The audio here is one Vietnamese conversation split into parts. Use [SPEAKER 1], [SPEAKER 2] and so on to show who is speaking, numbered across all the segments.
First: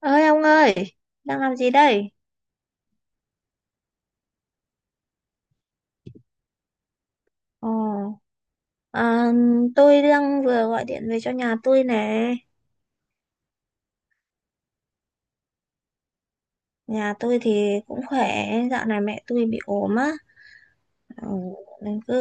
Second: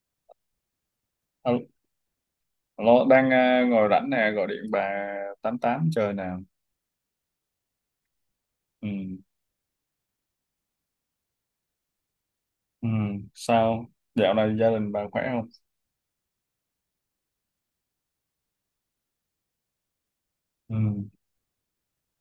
[SPEAKER 1] Ơi ông ơi, đang làm
[SPEAKER 2] Alo,
[SPEAKER 1] gì đây?
[SPEAKER 2] alo, đang ngồi rảnh nè, gọi điện bà tám tám chơi nè.
[SPEAKER 1] Ồ.
[SPEAKER 2] Ừ.
[SPEAKER 1] À, tôi đang vừa gọi điện về cho nhà tôi nè.
[SPEAKER 2] Ừ. Sao? Dạo này gia đình bà khỏe không?
[SPEAKER 1] Nhà tôi thì cũng khỏe, dạo này mẹ tôi bị ốm á.
[SPEAKER 2] Ừ.
[SPEAKER 1] Ừ, nên cứ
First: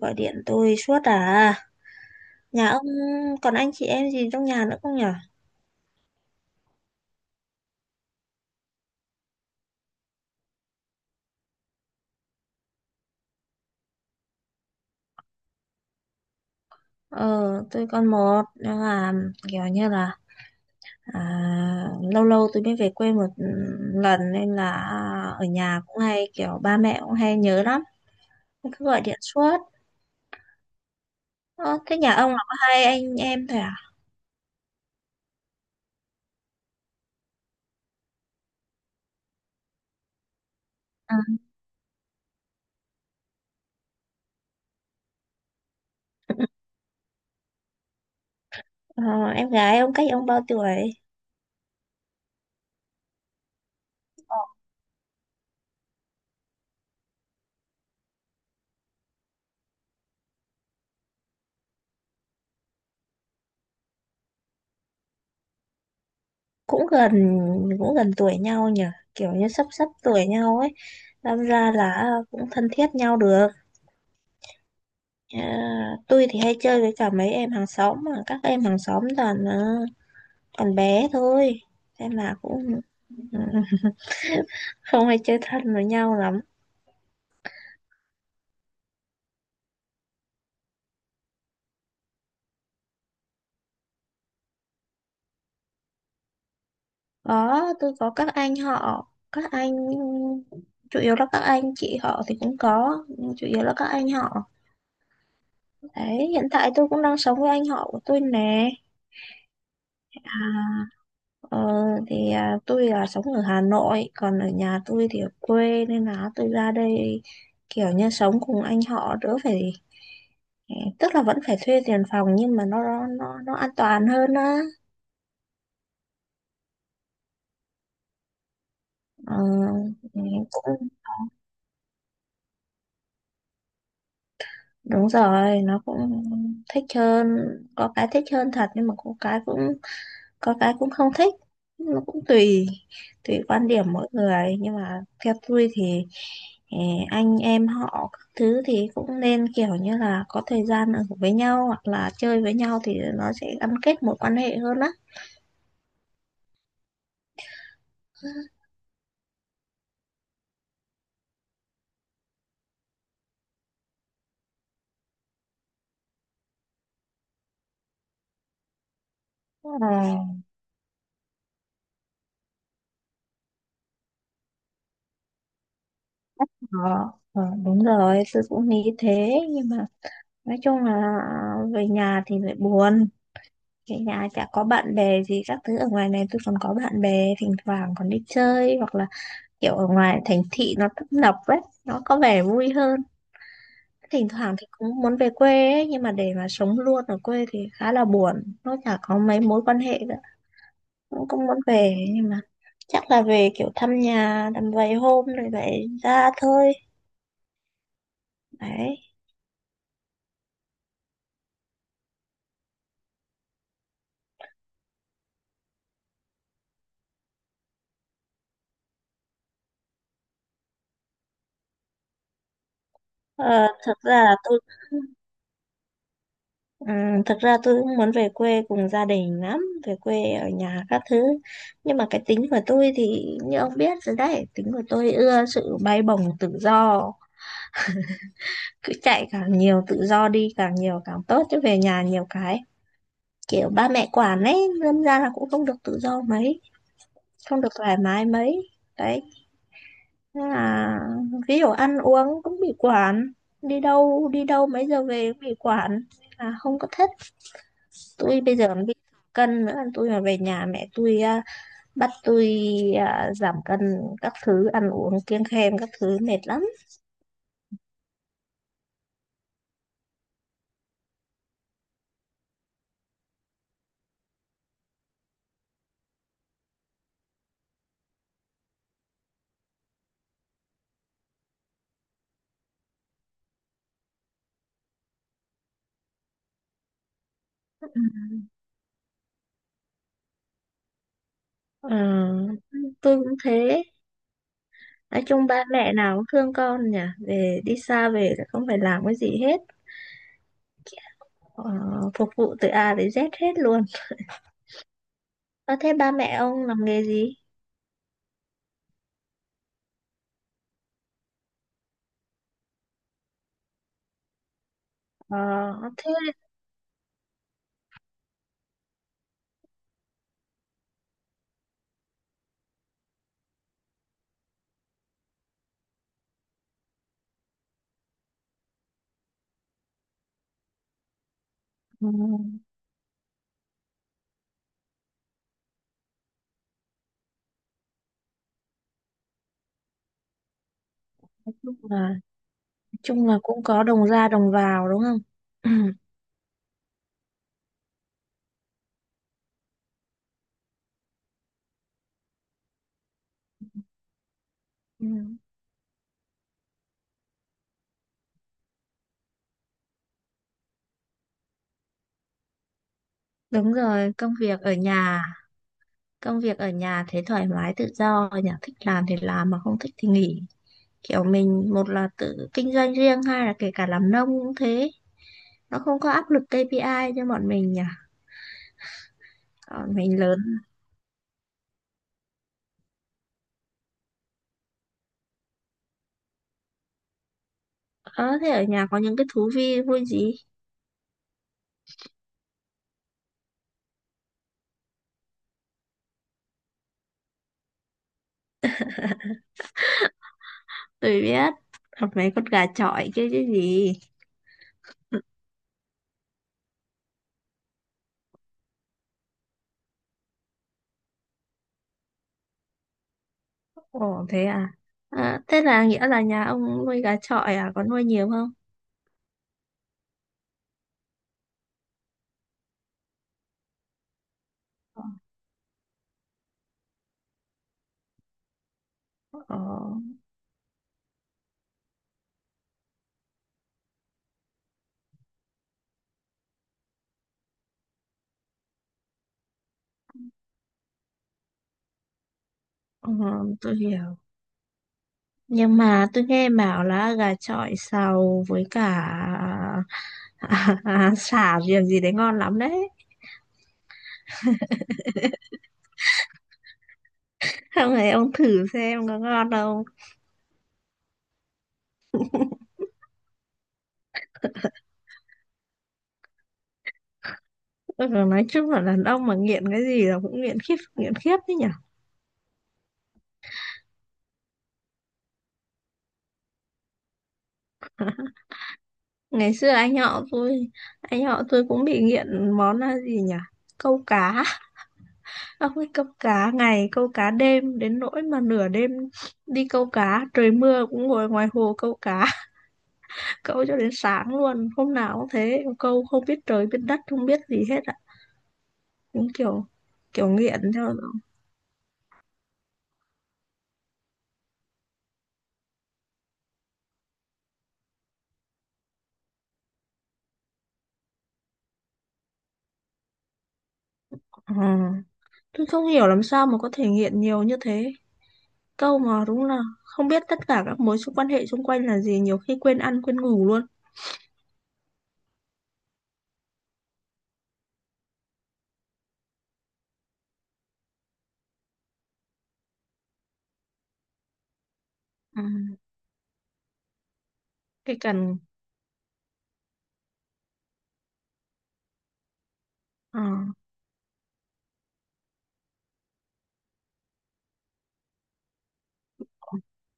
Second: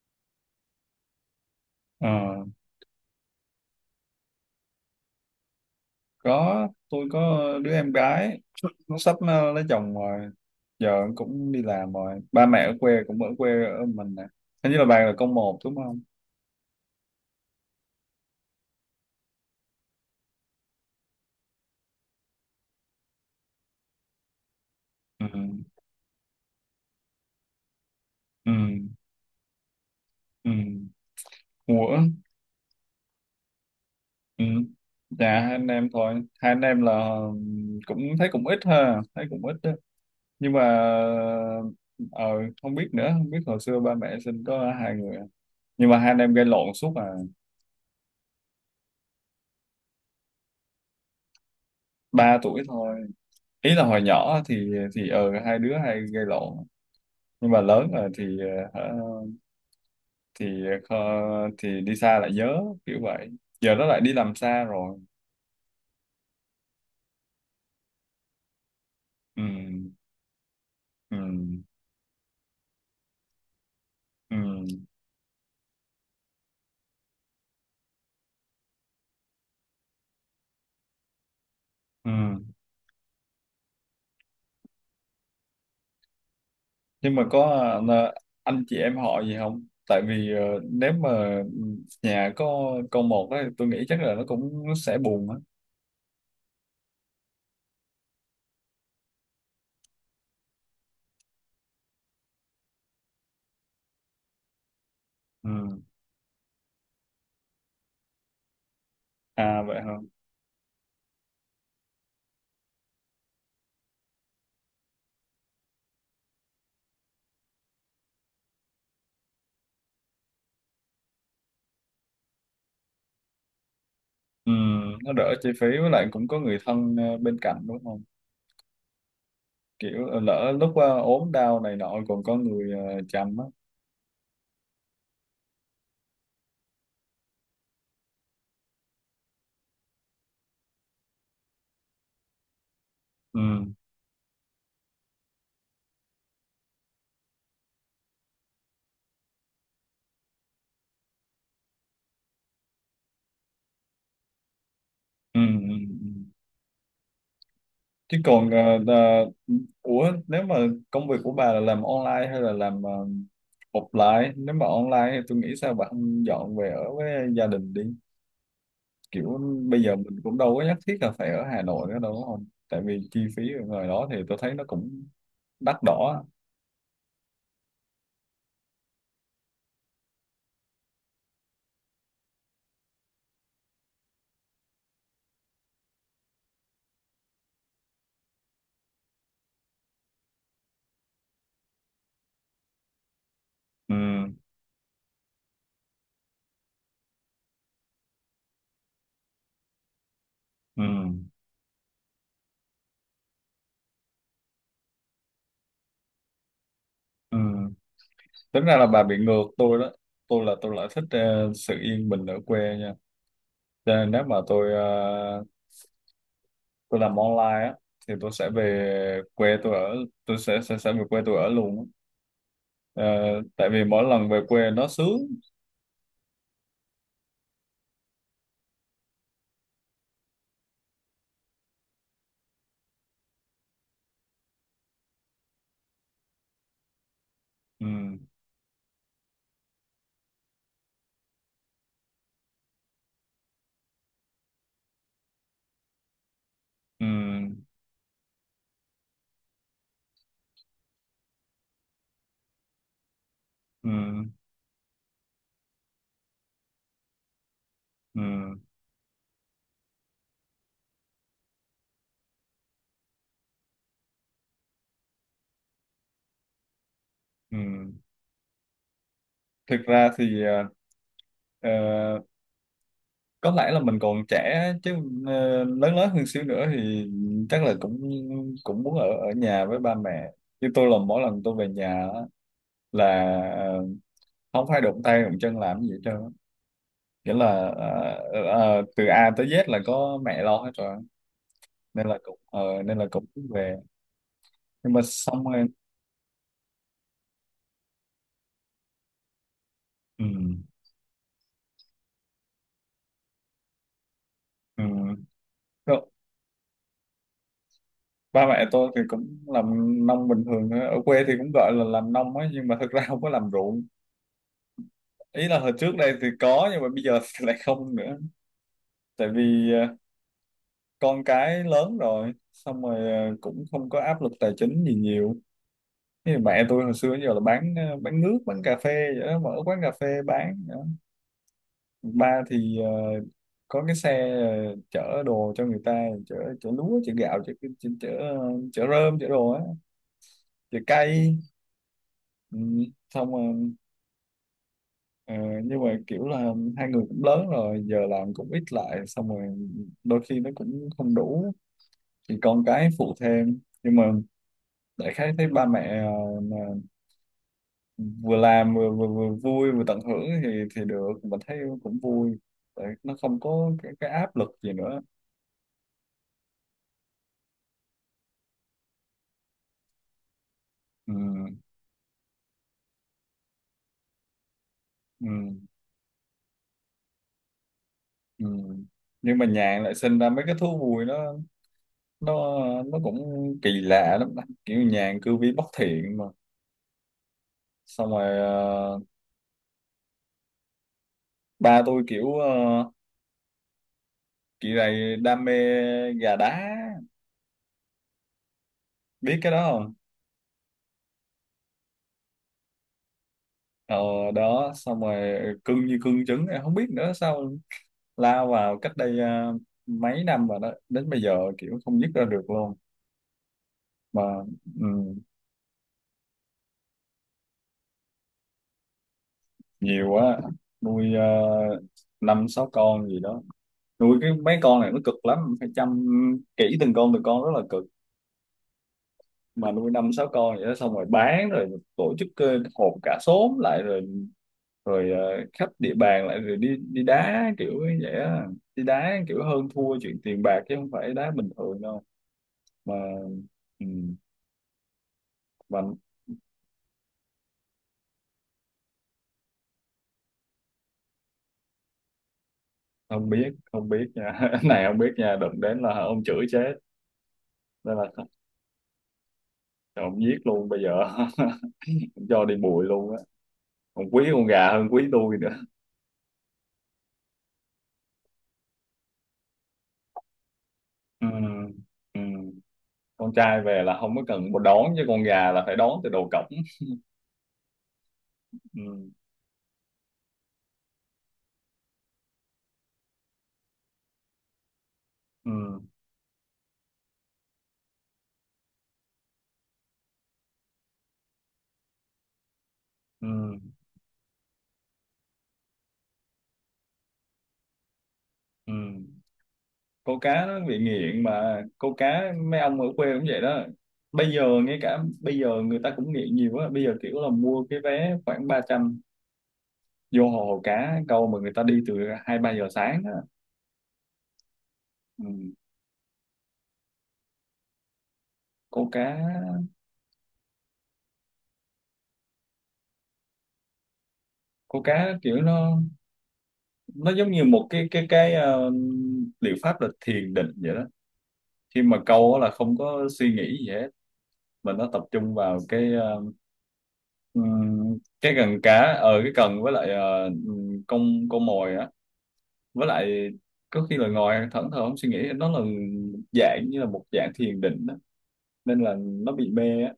[SPEAKER 1] gọi điện tôi suốt à.
[SPEAKER 2] Ờ,
[SPEAKER 1] Nhà ông còn anh chị em gì trong nhà nữa không nhở?
[SPEAKER 2] có, tôi có đứa em gái, nó sắp lấy chồng rồi, giờ cũng đi làm rồi. Ba mẹ ở quê cũng ở quê ở mình nè. Hình như là bà là con một đúng không?
[SPEAKER 1] Ờ, tôi còn một nhưng mà kiểu như là à, lâu lâu tôi mới về quê một lần nên là
[SPEAKER 2] Ừ.
[SPEAKER 1] ở nhà cũng hay kiểu ba mẹ cũng hay nhớ lắm,
[SPEAKER 2] Ừ.
[SPEAKER 1] cứ gọi điện suốt.
[SPEAKER 2] Ừ.
[SPEAKER 1] Ờ, thế
[SPEAKER 2] Ủa?
[SPEAKER 1] nhà ông là có hai anh em thôi à?
[SPEAKER 2] Ừ. Dạ, hai anh em thôi. Hai anh em là cũng thấy cũng ít ha, thấy cũng ít, nhưng mà
[SPEAKER 1] Ừ.
[SPEAKER 2] ờ, không biết nữa, không biết hồi xưa ba mẹ sinh có hai người à. Nhưng mà hai anh em gây lộn suốt à.
[SPEAKER 1] Ờ, em gái ông cách ông bao tuổi?
[SPEAKER 2] Ba tuổi thôi. Ý là hồi nhỏ thì hai đứa hay gây lộn, nhưng mà lớn rồi thì ờ, hả, thì thì đi xa lại nhớ, kiểu vậy. Giờ nó lại đi làm xa rồi.
[SPEAKER 1] Cũng gần, cũng gần tuổi nhau nhỉ, kiểu như sắp sắp
[SPEAKER 2] Ừ,
[SPEAKER 1] tuổi nhau ấy, đâm
[SPEAKER 2] ừ,
[SPEAKER 1] ra là cũng thân thiết nhau được.
[SPEAKER 2] ừ,
[SPEAKER 1] Ờ, tôi thì hay chơi với cả mấy em hàng xóm mà các em hàng xóm toàn còn bé thôi,
[SPEAKER 2] ừ.
[SPEAKER 1] nên là cũng ừ, không hay chơi thân với nhau lắm.
[SPEAKER 2] Nhưng mà có ờ, anh chị em họ gì không? Tại vì nếu mà nhà có con một ấy, tôi nghĩ chắc là nó cũng sẽ buồn á.
[SPEAKER 1] Có, tôi có các anh họ, các anh chủ yếu là các anh chị họ thì cũng có, nhưng chủ yếu là các anh họ.
[SPEAKER 2] Ừ.
[SPEAKER 1] Đấy, hiện tại tôi cũng đang sống với anh họ của tôi nè.
[SPEAKER 2] À vậy hả?
[SPEAKER 1] À, ờ, thì tôi là sống ở Hà Nội, còn ở nhà tôi thì ở quê nên là tôi ra đây kiểu như sống cùng anh họ đỡ phải, tức là vẫn phải thuê tiền phòng nhưng mà nó an toàn hơn
[SPEAKER 2] Ừ,
[SPEAKER 1] á.
[SPEAKER 2] nó đỡ chi phí, với lại cũng có người thân bên cạnh đúng không?
[SPEAKER 1] Ờ,
[SPEAKER 2] Kiểu lỡ lúc
[SPEAKER 1] cũng
[SPEAKER 2] ốm đau này nọ còn có người chăm á.
[SPEAKER 1] đúng rồi, nó cũng thích hơn, có cái thích hơn thật nhưng mà có cái cũng không thích, nó cũng tùy
[SPEAKER 2] Ừ.
[SPEAKER 1] tùy quan điểm mỗi người nhưng mà theo tôi thì anh em họ các thứ thì cũng nên kiểu như là có thời gian ở với nhau hoặc là chơi với nhau thì nó sẽ gắn kết mối quan hệ hơn á.
[SPEAKER 2] Ừ. Ừ, ừ. Chứ còn ủa, nếu mà công việc của bà là làm online hay là làm offline? Nếu mà online thì tôi nghĩ sao bà không dọn về ở với gia đình đi? Kiểu
[SPEAKER 1] Ờ,
[SPEAKER 2] bây giờ mình cũng đâu có nhất thiết là phải ở Hà Nội nữa đâu đúng không? Tại vì chi phí ở ngoài đó thì tôi thấy nó cũng đắt đỏ á.
[SPEAKER 1] ờ, ờ, đúng rồi, tôi cũng nghĩ thế nhưng mà nói chung là về nhà thì lại buồn, về nhà chả có bạn bè gì các thứ, ở ngoài này tôi còn có bạn bè thỉnh thoảng còn đi chơi, hoặc là kiểu ở ngoài thành thị nó tấp nập ấy, nó có vẻ vui hơn.
[SPEAKER 2] Ừ.
[SPEAKER 1] Thỉnh thoảng thì cũng muốn về quê ấy nhưng mà để mà sống luôn ở quê thì khá là buồn, nó chả có mấy mối quan hệ nữa.
[SPEAKER 2] Ừ.
[SPEAKER 1] Cũng cũng muốn về nhưng mà chắc là về kiểu thăm nhà tầm vài hôm rồi vậy ra thôi.
[SPEAKER 2] Ừ. Tính ra là
[SPEAKER 1] Đấy.
[SPEAKER 2] bà bị ngược tôi đó. Tôi là tôi lại thích sự yên bình ở quê nha, cho nên nếu mà tôi làm online á thì tôi sẽ về quê tôi ở, tôi sẽ về quê tôi ở luôn á. Ờ,
[SPEAKER 1] ờ,
[SPEAKER 2] tại vì
[SPEAKER 1] thực
[SPEAKER 2] mỗi
[SPEAKER 1] ra
[SPEAKER 2] lần
[SPEAKER 1] là
[SPEAKER 2] về
[SPEAKER 1] tôi
[SPEAKER 2] quê nó sướng.
[SPEAKER 1] Thực ra tôi cũng muốn về quê cùng gia đình lắm, về quê ở nhà các thứ, nhưng mà cái tính của tôi thì như ông biết rồi đấy, tính của tôi ưa sự bay bổng tự do.
[SPEAKER 2] Ừ.
[SPEAKER 1] Cứ chạy càng nhiều, tự do đi càng nhiều càng tốt, chứ về nhà nhiều cái kiểu ba mẹ quản ấy, lâm ra là cũng không được tự do mấy,
[SPEAKER 2] Ừ.
[SPEAKER 1] không được thoải mái mấy. Đấy, nên là ví dụ ăn uống cũng bị quản,
[SPEAKER 2] Ừ.
[SPEAKER 1] đi đâu mấy giờ về cũng bị quản, là không có thích.
[SPEAKER 2] Ừ.
[SPEAKER 1] Tôi bây giờ còn bị cân nữa, tôi mà về nhà mẹ tôi bắt tôi giảm cân các thứ, ăn uống kiêng khem các thứ mệt lắm.
[SPEAKER 2] Ừ. Thực ra thì ờ, có lẽ là mình còn trẻ á, chứ lớn lớn hơn xíu nữa thì chắc là cũng cũng muốn ở ở nhà với ba mẹ. Chứ tôi là mỗi lần tôi về nhà là ờ, không phải đụng tay đụng chân làm gì hết trơn á. Nghĩa là từ A tới Z là có mẹ lo hết rồi,
[SPEAKER 1] Ừ.
[SPEAKER 2] nên là cũng nên là
[SPEAKER 1] Tôi
[SPEAKER 2] cũng
[SPEAKER 1] cũng
[SPEAKER 2] về,
[SPEAKER 1] thế.
[SPEAKER 2] nhưng mà
[SPEAKER 1] Nói
[SPEAKER 2] xong
[SPEAKER 1] chung ba
[SPEAKER 2] rồi
[SPEAKER 1] mẹ nào cũng thương con nhỉ, về đi xa về là không phải làm cái gì hết,
[SPEAKER 2] ừ,
[SPEAKER 1] ờ, phục vụ từ A đến Z hết luôn.
[SPEAKER 2] ừ.
[SPEAKER 1] Ờ, thế
[SPEAKER 2] Rồi,
[SPEAKER 1] ba mẹ ông làm nghề gì?
[SPEAKER 2] ba mẹ tôi thì cũng làm nông bình thường thôi. Ở quê thì cũng gọi là làm nông ấy, nhưng mà thực ra không có làm ruộng.
[SPEAKER 1] Ờ,
[SPEAKER 2] Ý là hồi trước
[SPEAKER 1] thế,
[SPEAKER 2] đây thì có, nhưng mà bây giờ thì lại không nữa, tại vì con cái lớn rồi, xong rồi cũng không có áp lực tài chính gì nhiều. Thế thì mẹ tôi hồi xưa giờ là bán nước bán cà phê vậy đó, mở quán cà phê bán vậy đó.
[SPEAKER 1] ừ,
[SPEAKER 2] Ba thì có cái xe chở đồ cho người ta, chở chở lúa chở gạo chở chở chở, ờ, chở rơm chở đồ á, chở cây.
[SPEAKER 1] nói chung là nói
[SPEAKER 2] Ừ,
[SPEAKER 1] chung
[SPEAKER 2] xong
[SPEAKER 1] là cũng
[SPEAKER 2] rồi
[SPEAKER 1] có đồng ra đồng vào đúng không?
[SPEAKER 2] ờ, nhưng mà kiểu là hai người cũng lớn rồi, giờ làm cũng ít lại, xong rồi đôi khi nó cũng không đủ thì con cái phụ thêm, nhưng mà
[SPEAKER 1] Ừ.
[SPEAKER 2] đại khái thấy ba mẹ vừa làm vừa vui vừa tận hưởng thì được, mình thấy cũng vui. Tại nó không có
[SPEAKER 1] Đúng
[SPEAKER 2] cái
[SPEAKER 1] rồi, công
[SPEAKER 2] áp lực
[SPEAKER 1] việc
[SPEAKER 2] gì
[SPEAKER 1] ở
[SPEAKER 2] nữa.
[SPEAKER 1] nhà, công việc ở nhà thế thoải mái tự do nhỉ, thích làm thì làm mà không thích thì nghỉ.
[SPEAKER 2] Ừ,
[SPEAKER 1] Kiểu mình một là tự kinh doanh riêng, hai là kể cả làm nông cũng thế,
[SPEAKER 2] ừ,
[SPEAKER 1] nó không có áp lực KPI cho bọn mình nhỉ.
[SPEAKER 2] ừ. Nhưng mà nhàn
[SPEAKER 1] Ờ,
[SPEAKER 2] lại sinh
[SPEAKER 1] mình
[SPEAKER 2] ra
[SPEAKER 1] lớn
[SPEAKER 2] mấy cái thú vui, nó nó cũng kỳ lạ lắm, kiểu nhàn cư vi bất thiện mà. Xong rồi
[SPEAKER 1] ờ thế ở nhà có những cái thú vui vui gì?
[SPEAKER 2] ba tôi kiểu kỳ này đam mê gà đá, biết cái đó không?
[SPEAKER 1] Tôi biết. Hoặc mấy con gà chọi kia chứ gì.
[SPEAKER 2] Ờ đó, xong rồi cưng như cưng trứng, em không biết nữa sao, lao vào cách đây mấy năm rồi đó, đến bây giờ kiểu không dứt ra được luôn. Mà
[SPEAKER 1] Ồ, thế à?
[SPEAKER 2] ừm,
[SPEAKER 1] Ờ, thế là nghĩa là nhà ông nuôi gà chọi à, có nuôi nhiều không?
[SPEAKER 2] nhiều quá, nuôi uh, năm sáu con gì đó. Nuôi cái mấy con này nó cực lắm, phải chăm kỹ từng con từng con, rất là cực.
[SPEAKER 1] Ờ,
[SPEAKER 2] Mà nuôi năm sáu con vậy đó, xong rồi bán rồi tổ chức họp cả xóm lại rồi rồi ờ, khắp địa bàn lại rồi đi đi đá kiểu như vậy á, đi đá kiểu hơn thua chuyện tiền bạc chứ không phải đá bình thường đâu. Mà
[SPEAKER 1] ờ, tôi
[SPEAKER 2] ừ.
[SPEAKER 1] hiểu. Nhưng
[SPEAKER 2] Mà
[SPEAKER 1] mà tôi nghe bảo là gà chọi xào với cả sả riềng gì đấy ngon lắm đấy.
[SPEAKER 2] không biết, không biết nha Cái này không biết nha, đụng đến là ông chửi chết,
[SPEAKER 1] Không
[SPEAKER 2] nên là
[SPEAKER 1] này, ông thử xem có ngon không.
[SPEAKER 2] ông giết luôn bây giờ Ông cho đi bụi luôn á, ông quý con gà hơn quý tôi nữa.
[SPEAKER 1] Ừ, nói chung là đàn ông mà nghiện cái gì là cũng nghiện khiếp, nghiện
[SPEAKER 2] Ừ.
[SPEAKER 1] khiếp đấy nhỉ.
[SPEAKER 2] Ừ. Con trai về là không có cần một đón, chứ con gà là phải đón từ đầu cổng. Ừ.
[SPEAKER 1] Ngày xưa anh họ tôi, anh họ tôi cũng bị nghiện món là gì nhỉ, câu cá. Ông
[SPEAKER 2] Ừ.
[SPEAKER 1] ấy câu cá ngày câu cá đêm đến nỗi mà nửa đêm đi câu cá trời mưa cũng ngồi ngoài hồ câu cá,
[SPEAKER 2] Ừ.
[SPEAKER 1] câu cho đến sáng luôn, hôm nào cũng thế, câu không biết trời biết đất không biết gì hết ạ,
[SPEAKER 2] Ừ.
[SPEAKER 1] cũng kiểu
[SPEAKER 2] Câu
[SPEAKER 1] kiểu
[SPEAKER 2] cá nó
[SPEAKER 1] nghiện
[SPEAKER 2] bị
[SPEAKER 1] theo.
[SPEAKER 2] nghiện mà, câu cá mấy ông ở quê cũng vậy đó. Bây giờ ngay cả bây giờ người ta cũng nghiện nhiều á, bây giờ kiểu là mua cái vé khoảng 300 vô hồ cá câu, mà người ta đi từ hai ba giờ sáng.
[SPEAKER 1] Ừ.
[SPEAKER 2] Ừ.
[SPEAKER 1] Tôi không hiểu làm sao mà có thể nghiện nhiều như thế,
[SPEAKER 2] Câu
[SPEAKER 1] câu
[SPEAKER 2] cá,
[SPEAKER 1] mà đúng là không biết tất cả các mối quan hệ xung quanh là gì, nhiều khi quên ăn quên ngủ luôn.
[SPEAKER 2] câu cá kiểu nó giống như một liệu pháp là thiền định vậy đó, khi mà câu á là không có suy nghĩ gì hết, mà nó tập trung
[SPEAKER 1] Ừ.
[SPEAKER 2] vào cái ờ,
[SPEAKER 1] Cái
[SPEAKER 2] ừm, cái
[SPEAKER 1] cần.
[SPEAKER 2] cần cá, ở cái cần với lại con mồi á, với
[SPEAKER 1] Ờ.
[SPEAKER 2] lại có khi là ngồi thẫn thờ không suy nghĩ, nó là dạng như là một dạng thiền định đó. Nên là nó bị mê á,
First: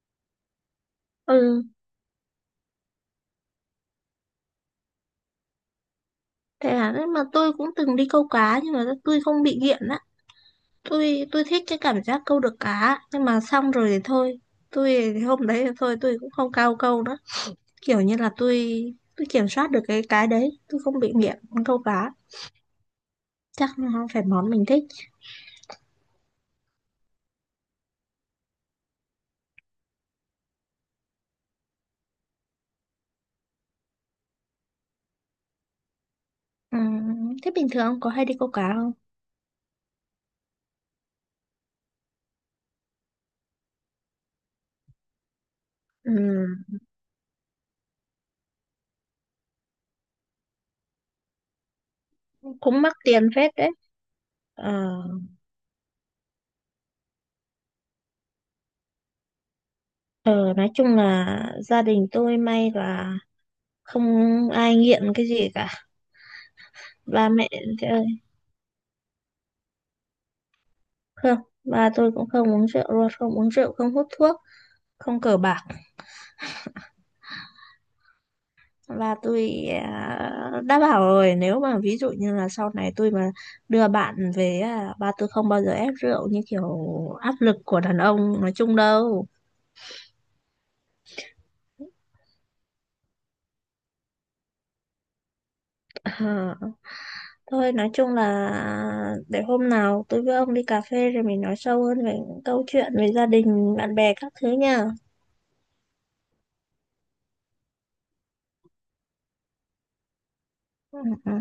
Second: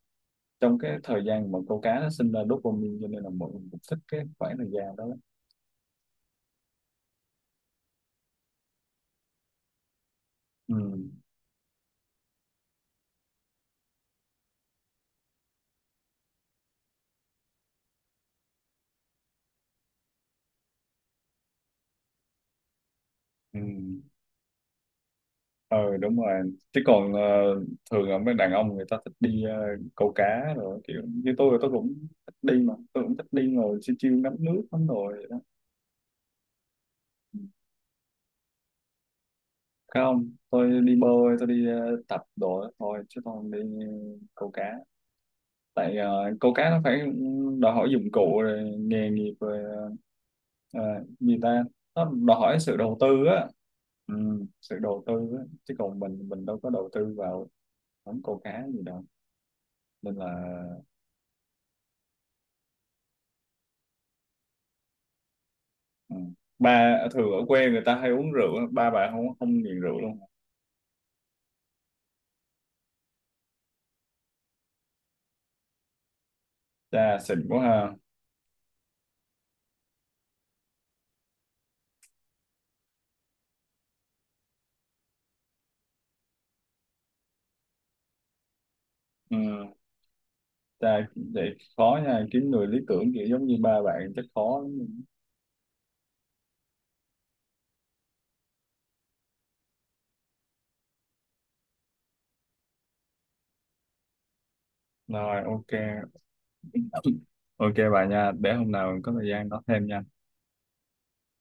[SPEAKER 2] trong cái thời gian mà
[SPEAKER 1] Ừ,
[SPEAKER 2] câu cá nó sinh ra dopamine, cho nên là mọi người cũng thích cái khoảng thời gian đó lắm.
[SPEAKER 1] thế là đấy mà tôi cũng từng đi câu cá nhưng mà tôi không bị nghiện á.
[SPEAKER 2] Ừ.
[SPEAKER 1] Tôi thích cái cảm giác câu được cá nhưng mà xong rồi thì thôi. Tôi thì hôm đấy thì thôi tôi cũng không cao câu nữa. Kiểu như là tôi kiểm soát được cái đấy, tôi không bị nghiện câu cá.
[SPEAKER 2] Ừ.
[SPEAKER 1] Chắc nó không phải món mình thích.
[SPEAKER 2] ờ đúng rồi, chứ còn thường là mấy đàn ông người ta thích đi câu cá rồi, kiểu như tôi cũng thích đi, mà tôi cũng thích đi ngồi chiêu chiêu ngắm nước lắm rồi vậy đó.
[SPEAKER 1] Ừ, thế bình thường ông có hay đi câu cá không?
[SPEAKER 2] Không, tôi đi bơi, tôi đi tập đồ đó thôi chứ tôi không đi câu cá, tại
[SPEAKER 1] Ừ,
[SPEAKER 2] câu cá nó phải đòi hỏi dụng cụ rồi nghề nghiệp rồi gì ta, nó đòi hỏi sự
[SPEAKER 1] cũng mắc
[SPEAKER 2] đầu tư
[SPEAKER 1] tiền
[SPEAKER 2] á.
[SPEAKER 1] phết đấy.
[SPEAKER 2] Ừ, sự
[SPEAKER 1] Ờ,
[SPEAKER 2] đầu tư á, chứ còn mình đâu có đầu tư vào món câu cá gì đâu, nên là.
[SPEAKER 1] ờ, nói chung là gia đình tôi may là không ai nghiện cái gì cả.
[SPEAKER 2] Ừ. Ba
[SPEAKER 1] Ba
[SPEAKER 2] thường ở
[SPEAKER 1] mẹ
[SPEAKER 2] quê người ta hay uống rượu á, ba bà không không nghiện rượu luôn.
[SPEAKER 1] Không, ba tôi cũng không uống rượu luôn, không uống rượu, không hút thuốc, không cờ bạc.
[SPEAKER 2] Cha xịn quá ha.
[SPEAKER 1] Và tôi đã bảo rồi, nếu mà ví dụ như là sau này tôi mà đưa bạn về, ba tôi không bao giờ ép rượu như kiểu áp lực của đàn ông nói chung đâu.
[SPEAKER 2] Ừ. Cha, vậy khó nha, kiếm người lý tưởng kiểu giống như ba bạn chắc khó lắm.
[SPEAKER 1] À, thôi, nói chung là để hôm nào tôi với ông đi cà phê rồi mình nói sâu hơn về những câu chuyện về gia đình, bạn bè các thứ nha.
[SPEAKER 2] Rồi, ok, ok bà nha, để hôm nào có thời gian nói thêm nha.
[SPEAKER 1] Ừ, ừ.